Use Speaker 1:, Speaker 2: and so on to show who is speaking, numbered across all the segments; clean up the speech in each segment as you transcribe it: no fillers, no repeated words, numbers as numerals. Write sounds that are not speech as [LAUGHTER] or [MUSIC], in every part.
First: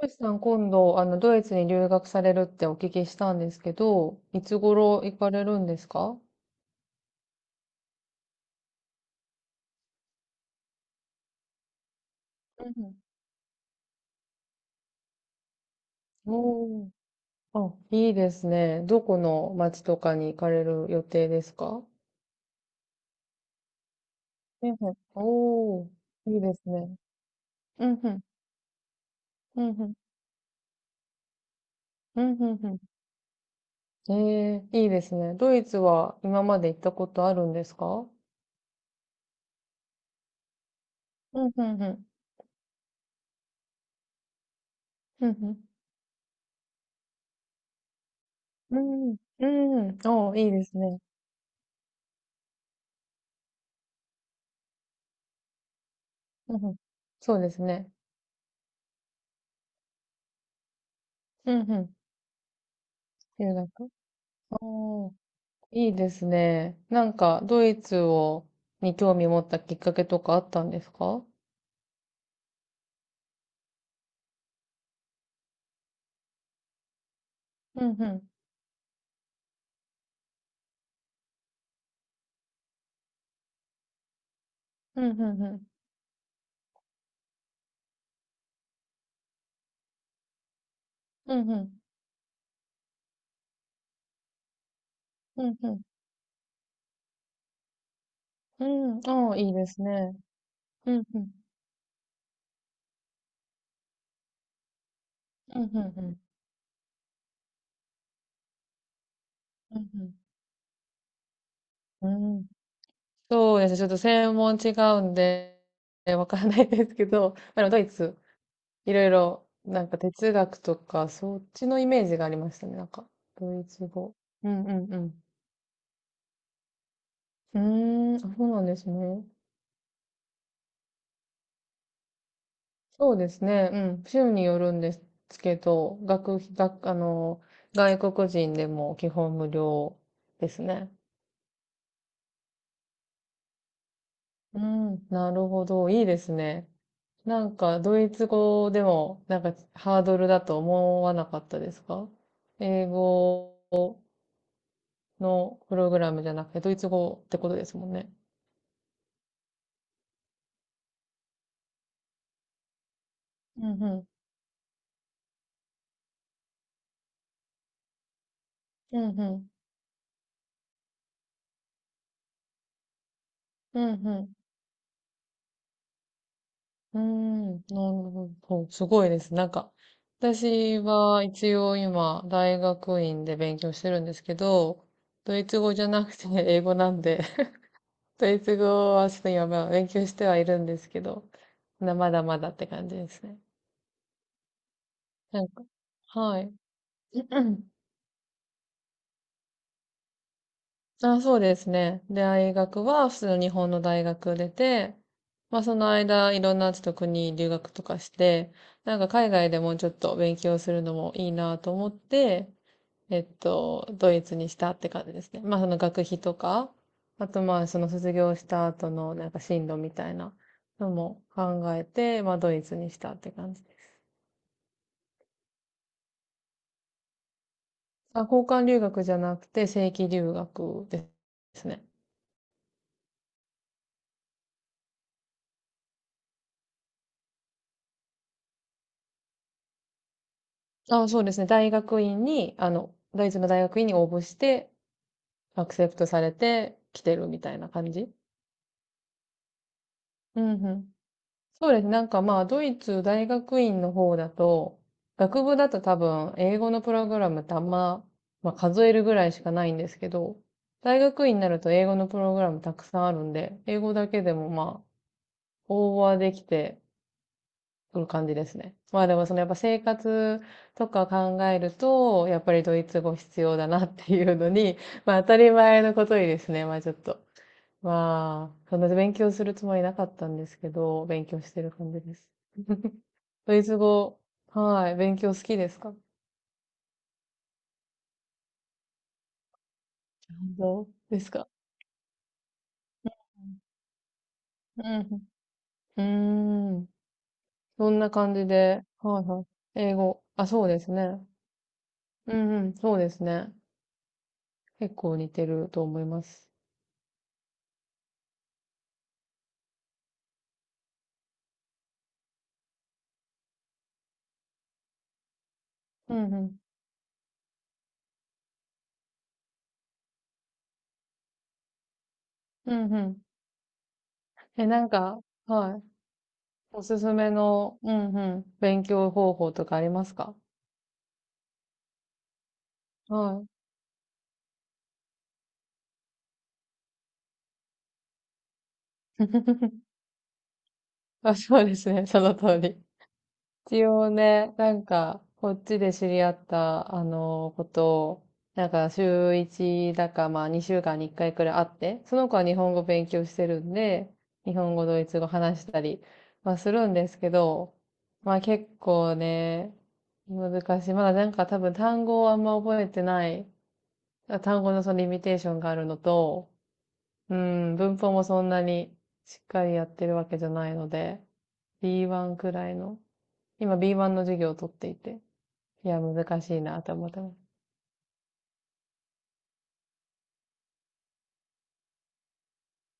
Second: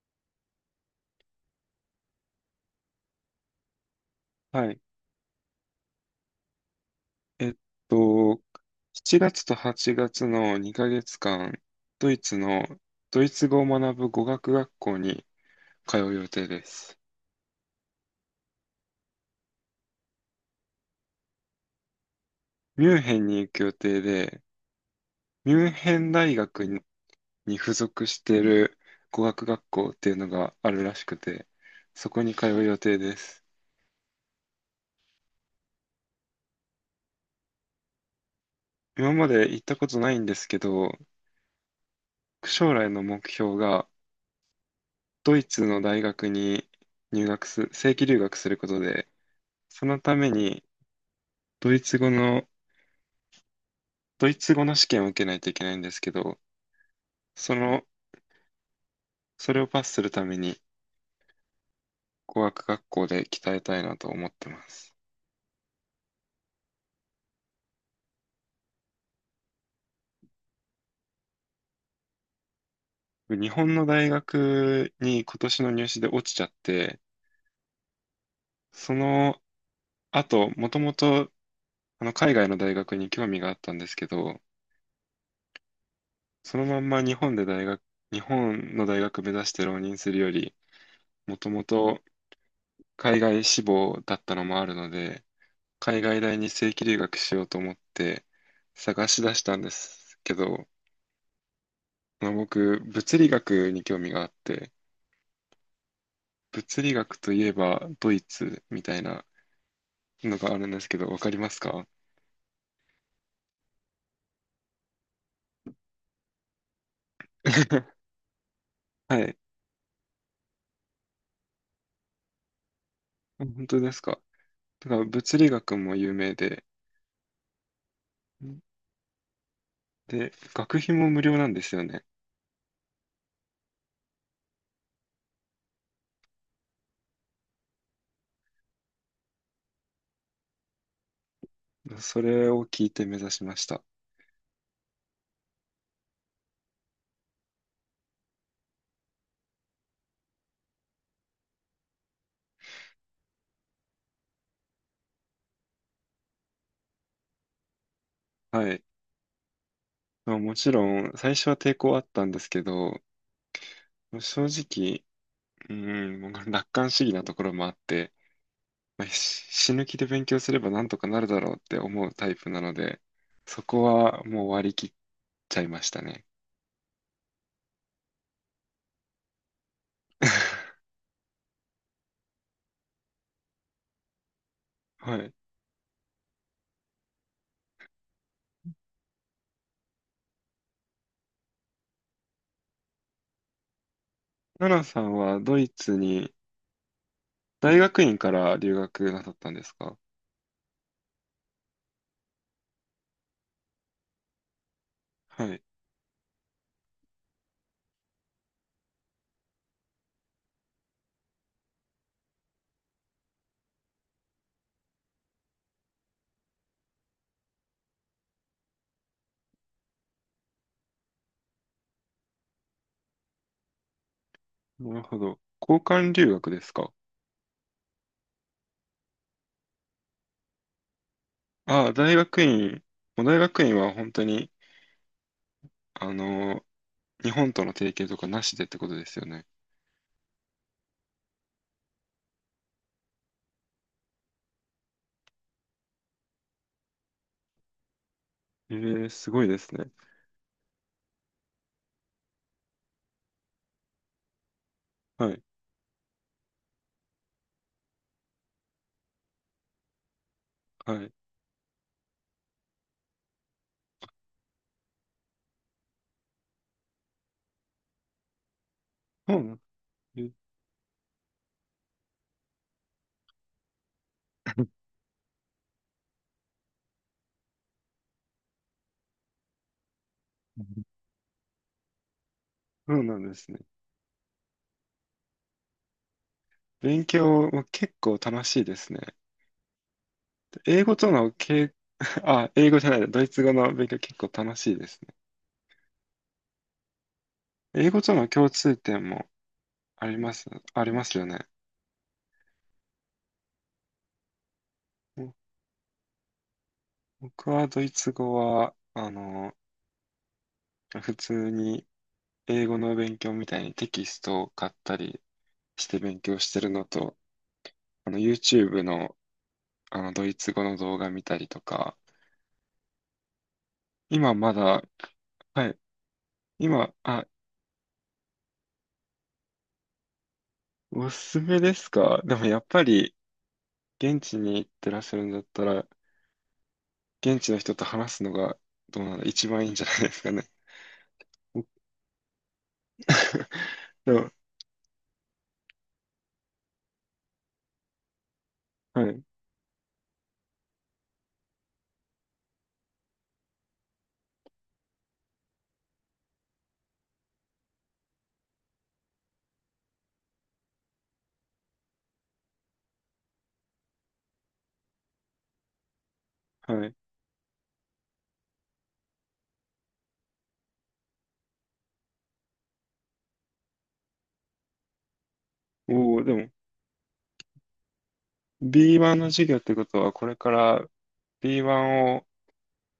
Speaker 1: トシさん、今度、ドイツに留学されるってお聞きしたんですけど、いつ
Speaker 2: はい。
Speaker 1: 頃行かれるんですか？
Speaker 2: えっと、7月と8月の2ヶ月間、ドイツの、
Speaker 1: うん
Speaker 2: ドイツ語を学ぶ語学学校に通う予定で
Speaker 1: おー。
Speaker 2: す。
Speaker 1: あ、いいですね。どこの町とかに行かれる予定ですか？
Speaker 2: ミュンヘンに行く予定で、
Speaker 1: うんうん
Speaker 2: ミュン
Speaker 1: おー、
Speaker 2: ヘン大
Speaker 1: いいで
Speaker 2: 学
Speaker 1: す
Speaker 2: に
Speaker 1: ね。
Speaker 2: に付
Speaker 1: うん
Speaker 2: 属
Speaker 1: うん、
Speaker 2: している語学
Speaker 1: う
Speaker 2: 学
Speaker 1: んう
Speaker 2: 校
Speaker 1: ん、
Speaker 2: っていうのがあるらしくて、そこ
Speaker 1: うん
Speaker 2: に通う
Speaker 1: う
Speaker 2: 予
Speaker 1: ん
Speaker 2: 定です。
Speaker 1: うん。ええ、いいですね。ドイツは今まで行ったことあるんですか？
Speaker 2: 今まで行ったことないんですけど、
Speaker 1: うんうんうん、
Speaker 2: 将来の目標が
Speaker 1: うん
Speaker 2: ドイ
Speaker 1: う
Speaker 2: ツの大学に入学す、正規留学することで、
Speaker 1: ん、う
Speaker 2: そ
Speaker 1: ん、うん、
Speaker 2: のため
Speaker 1: おー、いいで
Speaker 2: に
Speaker 1: すね。
Speaker 2: ドイツ語の、ドイツ語の試験を受けないといけないんですけど、
Speaker 1: うんうん、そうで
Speaker 2: そ
Speaker 1: す
Speaker 2: の、
Speaker 1: ね。
Speaker 2: それをパスするために
Speaker 1: うんうん、
Speaker 2: 語学学校で鍛
Speaker 1: 留
Speaker 2: えたい
Speaker 1: 学。
Speaker 2: なと思ってます。
Speaker 1: おーいいですね。なんか、ドイツを、に興味持ったきっかけとかあったんですか？
Speaker 2: 日本の大学に今年の入試で落ちちゃって、
Speaker 1: うんうん。
Speaker 2: その後、もともと海外の大学に興味があったんですけど、
Speaker 1: うんうんうん。
Speaker 2: そのまんま日本の大学目指して浪人するより、
Speaker 1: う
Speaker 2: もと
Speaker 1: んう
Speaker 2: も
Speaker 1: ん。
Speaker 2: と海外志望だったのもあるので、
Speaker 1: うんうん。
Speaker 2: 海外大に正規留学しようと思って
Speaker 1: うん。
Speaker 2: 探し
Speaker 1: あ
Speaker 2: 出
Speaker 1: あ、
Speaker 2: し
Speaker 1: いい
Speaker 2: たん
Speaker 1: で
Speaker 2: で
Speaker 1: すね。
Speaker 2: すけど、
Speaker 1: うんうん。
Speaker 2: まあ、僕、物理学に興味があって、
Speaker 1: うんうんうん。
Speaker 2: 物理学といえばドイツみたいな
Speaker 1: うん
Speaker 2: のがあるんですけど、わかりますか？
Speaker 1: うん。うんそうですね。ちょっと専門違うんで、わからないですけど、[LAUGHS] まあ、でもドイ
Speaker 2: [LAUGHS]
Speaker 1: ツ、いろい
Speaker 2: はい。
Speaker 1: ろ、なんか哲学とか、そっちのイメージがありましたね。なんか、ド
Speaker 2: 本
Speaker 1: イ
Speaker 2: 当
Speaker 1: ツ
Speaker 2: です
Speaker 1: 語。
Speaker 2: か。
Speaker 1: うんう
Speaker 2: だ
Speaker 1: ん
Speaker 2: から
Speaker 1: う
Speaker 2: 物理学も有名で、
Speaker 1: ん。うーん、あ、そうなんですね。
Speaker 2: 学費も無料なんですよね。
Speaker 1: そうですね。うん。州によるんですけど、学費、外国人でも基本無料ですね。
Speaker 2: それを聞いて目指しました。
Speaker 1: うん。なるほど。いいですね。なんか、ドイツ語でも、なんか、ハードルだと思わなかったですか？英語のプログラムじゃなくて、ドイツ語ってことですもんね。
Speaker 2: はい。まあ、もちろん、最初は抵抗あったんですけど、
Speaker 1: うんうん。
Speaker 2: 正直、うん、もう楽観主義なところもあって、
Speaker 1: う
Speaker 2: まあ、
Speaker 1: んう
Speaker 2: し
Speaker 1: ん。
Speaker 2: 死ぬ気で勉強すればなんとかなるだろうって思うタイプなので、そ
Speaker 1: う
Speaker 2: こ
Speaker 1: んう
Speaker 2: は
Speaker 1: ん。
Speaker 2: もう割り切っちゃいましたね。
Speaker 1: うーん、なるほど。すごいです。なんか、私
Speaker 2: [LAUGHS]
Speaker 1: は一応今、大学院で勉強してるんですけど、
Speaker 2: はい。
Speaker 1: ドイツ語じゃなくて英語なんで、[LAUGHS] ドイツ語はちょっと今、まあ勉強してはいるんですけど、まだまだって感じですね。
Speaker 2: ナナさんは
Speaker 1: なん
Speaker 2: ド
Speaker 1: か、
Speaker 2: イツに
Speaker 1: はい。[CLEARS THROAT]
Speaker 2: 大学院から留学なさったんですか？
Speaker 1: あ、そうですね。で、大学は普通の日本の大学出て、
Speaker 2: は
Speaker 1: ま
Speaker 2: い。
Speaker 1: あその間いろんなちょっと国留学とかして、なんか海外でもうちょっと勉強するのもいいなと思って、ドイツにしたって感じですね。まあその学費とか、あとまあその卒業した後のなんか進路みたいなのも考えて、まあドイツにしたって感じです。
Speaker 2: なるほど。交換留学ですか？
Speaker 1: あ、交換留学じゃなくて正規留学ですね。
Speaker 2: ああ、大学院。もう大学院は本当に、あの、日本との提携とかなしでってことですよね。
Speaker 1: あ、そうですね。大学院に、ドイツの大学院に応募して、アクセプトされて来てるみたいな感じ。
Speaker 2: ええ、すごいですね。
Speaker 1: うんうん。そうですね。なんかまあ、ドイツ大学院の方だと、
Speaker 2: はい。
Speaker 1: 学部だと多分、英語のプログラムってあんま、まあ、数えるぐらいしかないんですけど、
Speaker 2: は
Speaker 1: 大
Speaker 2: い。
Speaker 1: 学院になると英語のプログラムたくさんあるんで、英語だけでもまあ、応募はできて、そういう感じですね。まあでもそ
Speaker 2: そ
Speaker 1: の
Speaker 2: う
Speaker 1: やっ
Speaker 2: な
Speaker 1: ぱ
Speaker 2: ん
Speaker 1: 生
Speaker 2: え
Speaker 1: 活とか考えると、やっぱりドイツ語必要だなっていうのに、
Speaker 2: [LAUGHS]
Speaker 1: [LAUGHS] まあ当たり前のことにですね、まあちょっと。まあ、そんな勉強するつもりなかったんですけど、勉強してる感じです。[LAUGHS]
Speaker 2: そうなんです
Speaker 1: ド
Speaker 2: ね。
Speaker 1: イツ
Speaker 2: [LAUGHS]
Speaker 1: 語、はい、勉強好きですか？
Speaker 2: 勉強も結構楽しいですね。
Speaker 1: ど
Speaker 2: 英
Speaker 1: う
Speaker 2: 語と
Speaker 1: です
Speaker 2: の
Speaker 1: か？
Speaker 2: け、[LAUGHS] あ、英語じゃない、ドイツ語の
Speaker 1: う
Speaker 2: 勉強結構楽しいですね。
Speaker 1: んうん。うーん。
Speaker 2: 英
Speaker 1: そん
Speaker 2: 語
Speaker 1: な
Speaker 2: との
Speaker 1: 感じ
Speaker 2: 共通
Speaker 1: で、
Speaker 2: 点
Speaker 1: はい
Speaker 2: も
Speaker 1: はい。英語。あ、そうで
Speaker 2: あ
Speaker 1: す
Speaker 2: ります
Speaker 1: ね。
Speaker 2: よね。
Speaker 1: うんうん、そうですね。結構
Speaker 2: ぼ
Speaker 1: 似てると思います。
Speaker 2: 僕はドイツ語は、普通に英語の勉強みたいにテキストを買ったりして
Speaker 1: う
Speaker 2: 勉
Speaker 1: んう
Speaker 2: 強し
Speaker 1: ん。
Speaker 2: てるのと、YouTube の、ドイツ語の動画見たりとか、
Speaker 1: うんうん。
Speaker 2: 今まだ、
Speaker 1: なんか、
Speaker 2: は
Speaker 1: は
Speaker 2: い、
Speaker 1: い。お
Speaker 2: 今、
Speaker 1: すす
Speaker 2: あ、
Speaker 1: めの、うんうん、勉強方法とかありますか？
Speaker 2: おすすめですか？でもやっぱり、
Speaker 1: はい。
Speaker 2: 現地に行ってらっしゃるんだったら、現地の人と話すのがどうなんだ、一番いいん
Speaker 1: [LAUGHS]
Speaker 2: じゃないですかね。
Speaker 1: あ、そ
Speaker 2: 僕
Speaker 1: うですね、その通り。
Speaker 2: [LAUGHS]
Speaker 1: 一応
Speaker 2: でも、
Speaker 1: ね、なんか、こっちで知り合った、ことを、なんか、
Speaker 2: はい、
Speaker 1: 週1だか、まあ、2週間に1回くらい会って、その子は日本語勉強してるんで、日本語、ドイツ語話したりはするんですけど、まあ、結構ね、難しい。まだなんか多分単語をあんま覚えてない単語のそのリミテーションがあるのと、
Speaker 2: はい。
Speaker 1: うん、文法もそんなにしっかりやってるわけじゃないので、B1 くらいの、今 B1 の授業を取っていて、いや、
Speaker 2: おお、で
Speaker 1: 難
Speaker 2: も、
Speaker 1: しいなって思ってます。
Speaker 2: B1 の授業ってことは、これから B1 を、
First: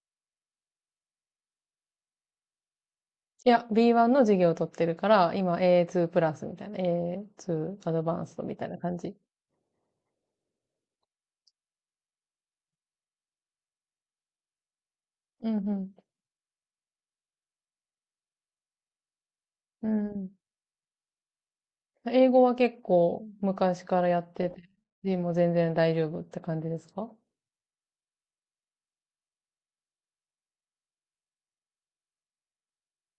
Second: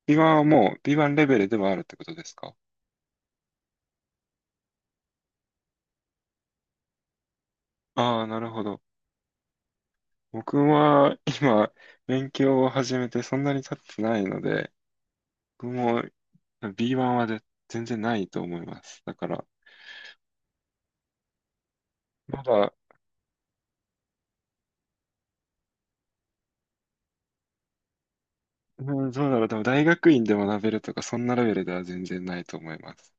Speaker 2: B1 はもう B1 レベルではあるってことですか？
Speaker 1: いや、B1 の授業を取ってるから、今 A2 プラスみたいな、A2 アド
Speaker 2: あ
Speaker 1: バ
Speaker 2: あ、
Speaker 1: ンス
Speaker 2: な
Speaker 1: ト
Speaker 2: る
Speaker 1: み
Speaker 2: ほ
Speaker 1: たいな
Speaker 2: ど。
Speaker 1: 感じ。
Speaker 2: 僕は今、勉強を始めてそんなに経ってないので、
Speaker 1: う
Speaker 2: 僕
Speaker 1: ん
Speaker 2: も B1 は全然ないと思います。だから、
Speaker 1: うん。うん。英
Speaker 2: ま
Speaker 1: 語は
Speaker 2: だ、
Speaker 1: 結構昔からやってて、でも全然大丈夫って感じですか？
Speaker 2: うん、そうだろう。でも大学院で学べるとか、そんなレベルでは全然ないと思います。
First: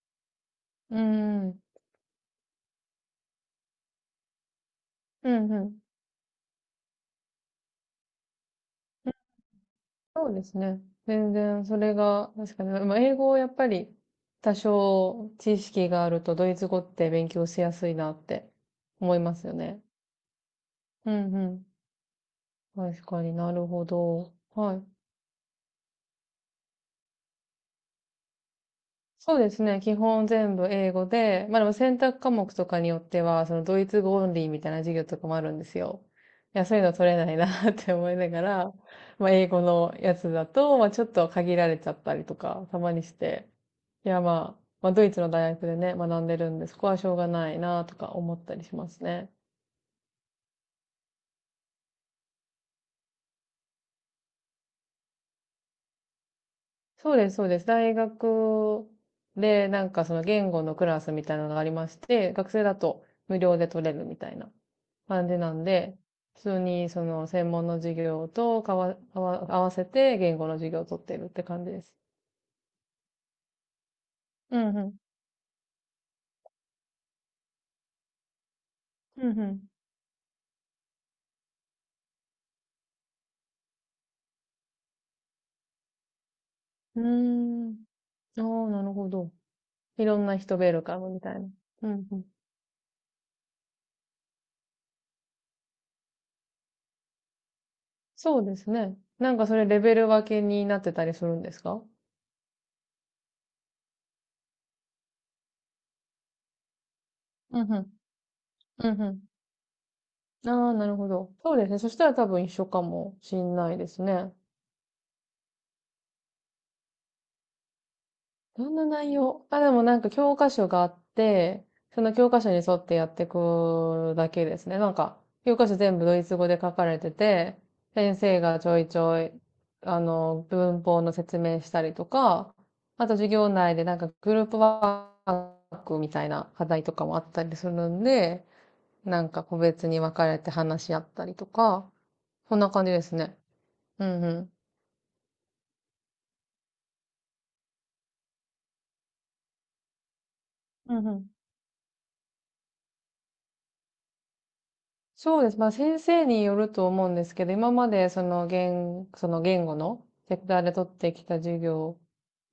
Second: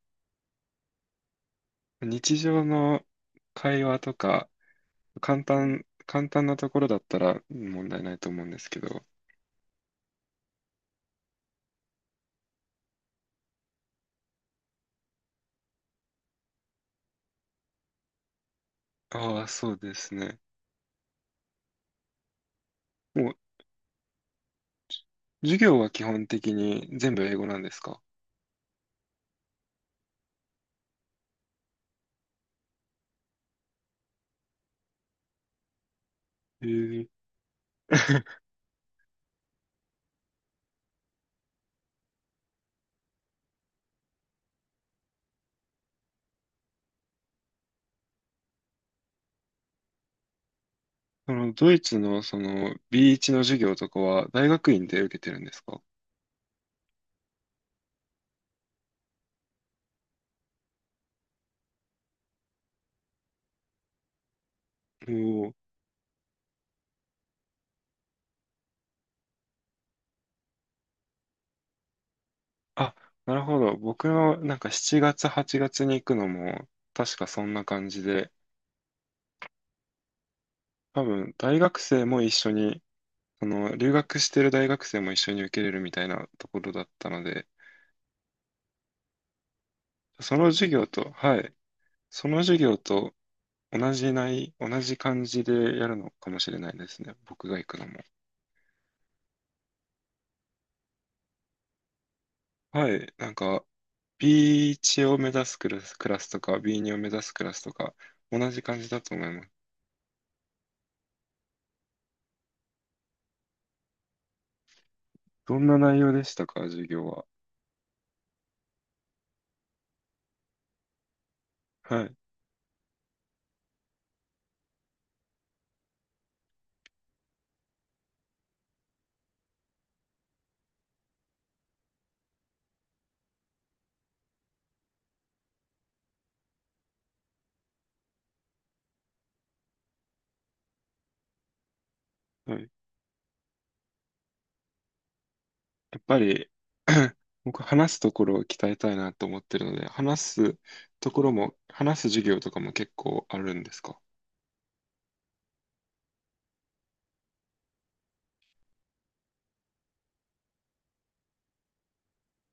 Speaker 1: うん。
Speaker 2: 日常の会話とか、
Speaker 1: う
Speaker 2: 簡
Speaker 1: んうん。
Speaker 2: 単、簡単なところだったら問題ないと思うんですけど。
Speaker 1: そうですね。全然それが、確かに、まあ、英語をやっぱり多少知識があるとドイツ語って勉強しやすいなって思いま
Speaker 2: ああ、
Speaker 1: すよ
Speaker 2: そう
Speaker 1: ね。
Speaker 2: ですね。
Speaker 1: うんうん。確か
Speaker 2: も
Speaker 1: に
Speaker 2: う、
Speaker 1: なるほど。はい。
Speaker 2: 授業は基本的に全部英語なんですか？
Speaker 1: そうですね。基本全部英語で、まあでも選択科目とかによっては、そのドイツ語オンリーみたいな授業とかもあるんですよ。いや、
Speaker 2: え
Speaker 1: そういうの
Speaker 2: え。
Speaker 1: 取れないな [LAUGHS] って思いながら、まあ英語のやつだと、まあちょっと限られちゃったりとか、たまにして。いや、まあ、まあドイツの大学でね、学んでるんで、そこはしょうがないなとか思ったりしますね。
Speaker 2: ドイツのその B1 の授業とかは大学院で受けてるんですか？
Speaker 1: そうです、そうです。大学で、なんかその言語のクラスみたいなのがありまして、学生だと無料で取れるみたいな
Speaker 2: お
Speaker 1: 感じな
Speaker 2: お。
Speaker 1: んで、普通にその専門の授業とかわ、合わ合わせて言語の授業を取ってるって感じです。
Speaker 2: あ、なるほど。僕のな
Speaker 1: う
Speaker 2: んか
Speaker 1: んうん。
Speaker 2: 7月、8月に行くのも、確かそんな感じで、
Speaker 1: うん
Speaker 2: 多分、大学生も一緒に、その、留学してる大学生も一緒に受けれるみたいなところだっ
Speaker 1: う
Speaker 2: たので、
Speaker 1: ん。うーん。ああ、なるほど。いろんな
Speaker 2: その
Speaker 1: 人
Speaker 2: 授
Speaker 1: ベル
Speaker 2: 業
Speaker 1: カ
Speaker 2: と、
Speaker 1: ムみたい
Speaker 2: は
Speaker 1: な。
Speaker 2: い、
Speaker 1: うんうん。
Speaker 2: その授業と同じ感じでやるのかもしれないですね。僕が行くのも。
Speaker 1: そうですね。なんかそれレベル分けになってたりするんですか？
Speaker 2: はい、なんか、B1 を目指すクラスとか、B2 を目指すクラス
Speaker 1: うん
Speaker 2: と
Speaker 1: うん。
Speaker 2: か、同じ感じ
Speaker 1: う
Speaker 2: だ
Speaker 1: んう
Speaker 2: と
Speaker 1: ん。
Speaker 2: 思います。
Speaker 1: ああ、なるほど。そうですね。そしたら多分一緒かもしんないですね。
Speaker 2: どんな内容でしたか、授業は。
Speaker 1: どんな内容あ、でもなんか教科書があって、
Speaker 2: は
Speaker 1: その
Speaker 2: い、
Speaker 1: 教科書に沿ってやっていくだけですね。なんか、教科書全部ドイツ語で書かれてて、先生がちょいちょい、文法の説明したりとか、あと授業内でなんかグループワークみたいな課題とかもあったりするんで、なんか個別に分かれて話し合ったりとか、
Speaker 2: は
Speaker 1: そん
Speaker 2: い。
Speaker 1: な感じですね。うんうん。
Speaker 2: やっぱり [CLEARS THROAT] 僕話すところを鍛えたいなと思ってるので、す
Speaker 1: うんうん。
Speaker 2: 話す授業とかも結構あるんですか？
Speaker 1: そうです。まあ先生によると思うんですけど、今までその言語のセクターで取ってきた授業を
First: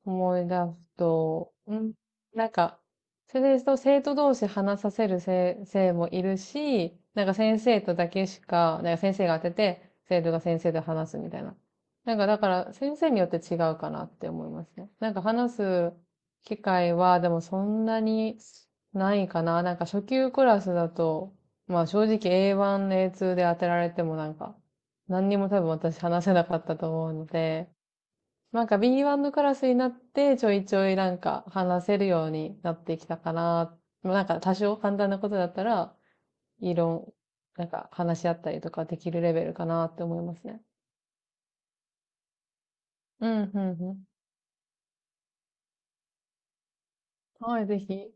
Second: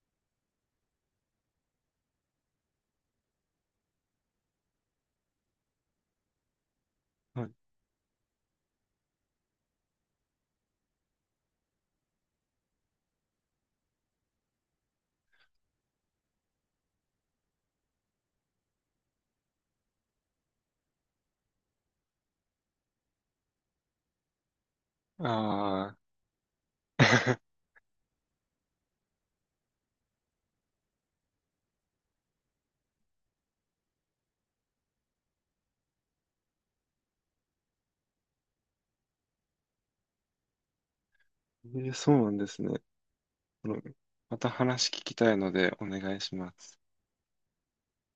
Speaker 1: 思い出すと、うん、なんか、それですと生徒同士話させる先生もいるし、なんか
Speaker 2: はい。
Speaker 1: 先生とだけしか、なんか先生が当てて、生徒が先生と話すみたいな。なんかだから先生によって違うかなって思いますね。なんか話す機会はでもそんなにないかな。なんか初級クラスだと、まあ正直 A1、A2 で当てられてもなんか、何にも多分
Speaker 2: ああ、
Speaker 1: 私話せなかったと思うの
Speaker 2: [LAUGHS]
Speaker 1: で、なんか B1 のクラスになってちょいちょいなんか話せるようになってきたかな。まあなんか多少簡単なことだったら、異論、なんか話し合ったりとかできるレベルかなって思いますね。
Speaker 2: そうなんですね。
Speaker 1: うん、う
Speaker 2: あ
Speaker 1: ん、
Speaker 2: の
Speaker 1: うん。
Speaker 2: また話聞きたいのでお願いします。
Speaker 1: はい、ぜひ。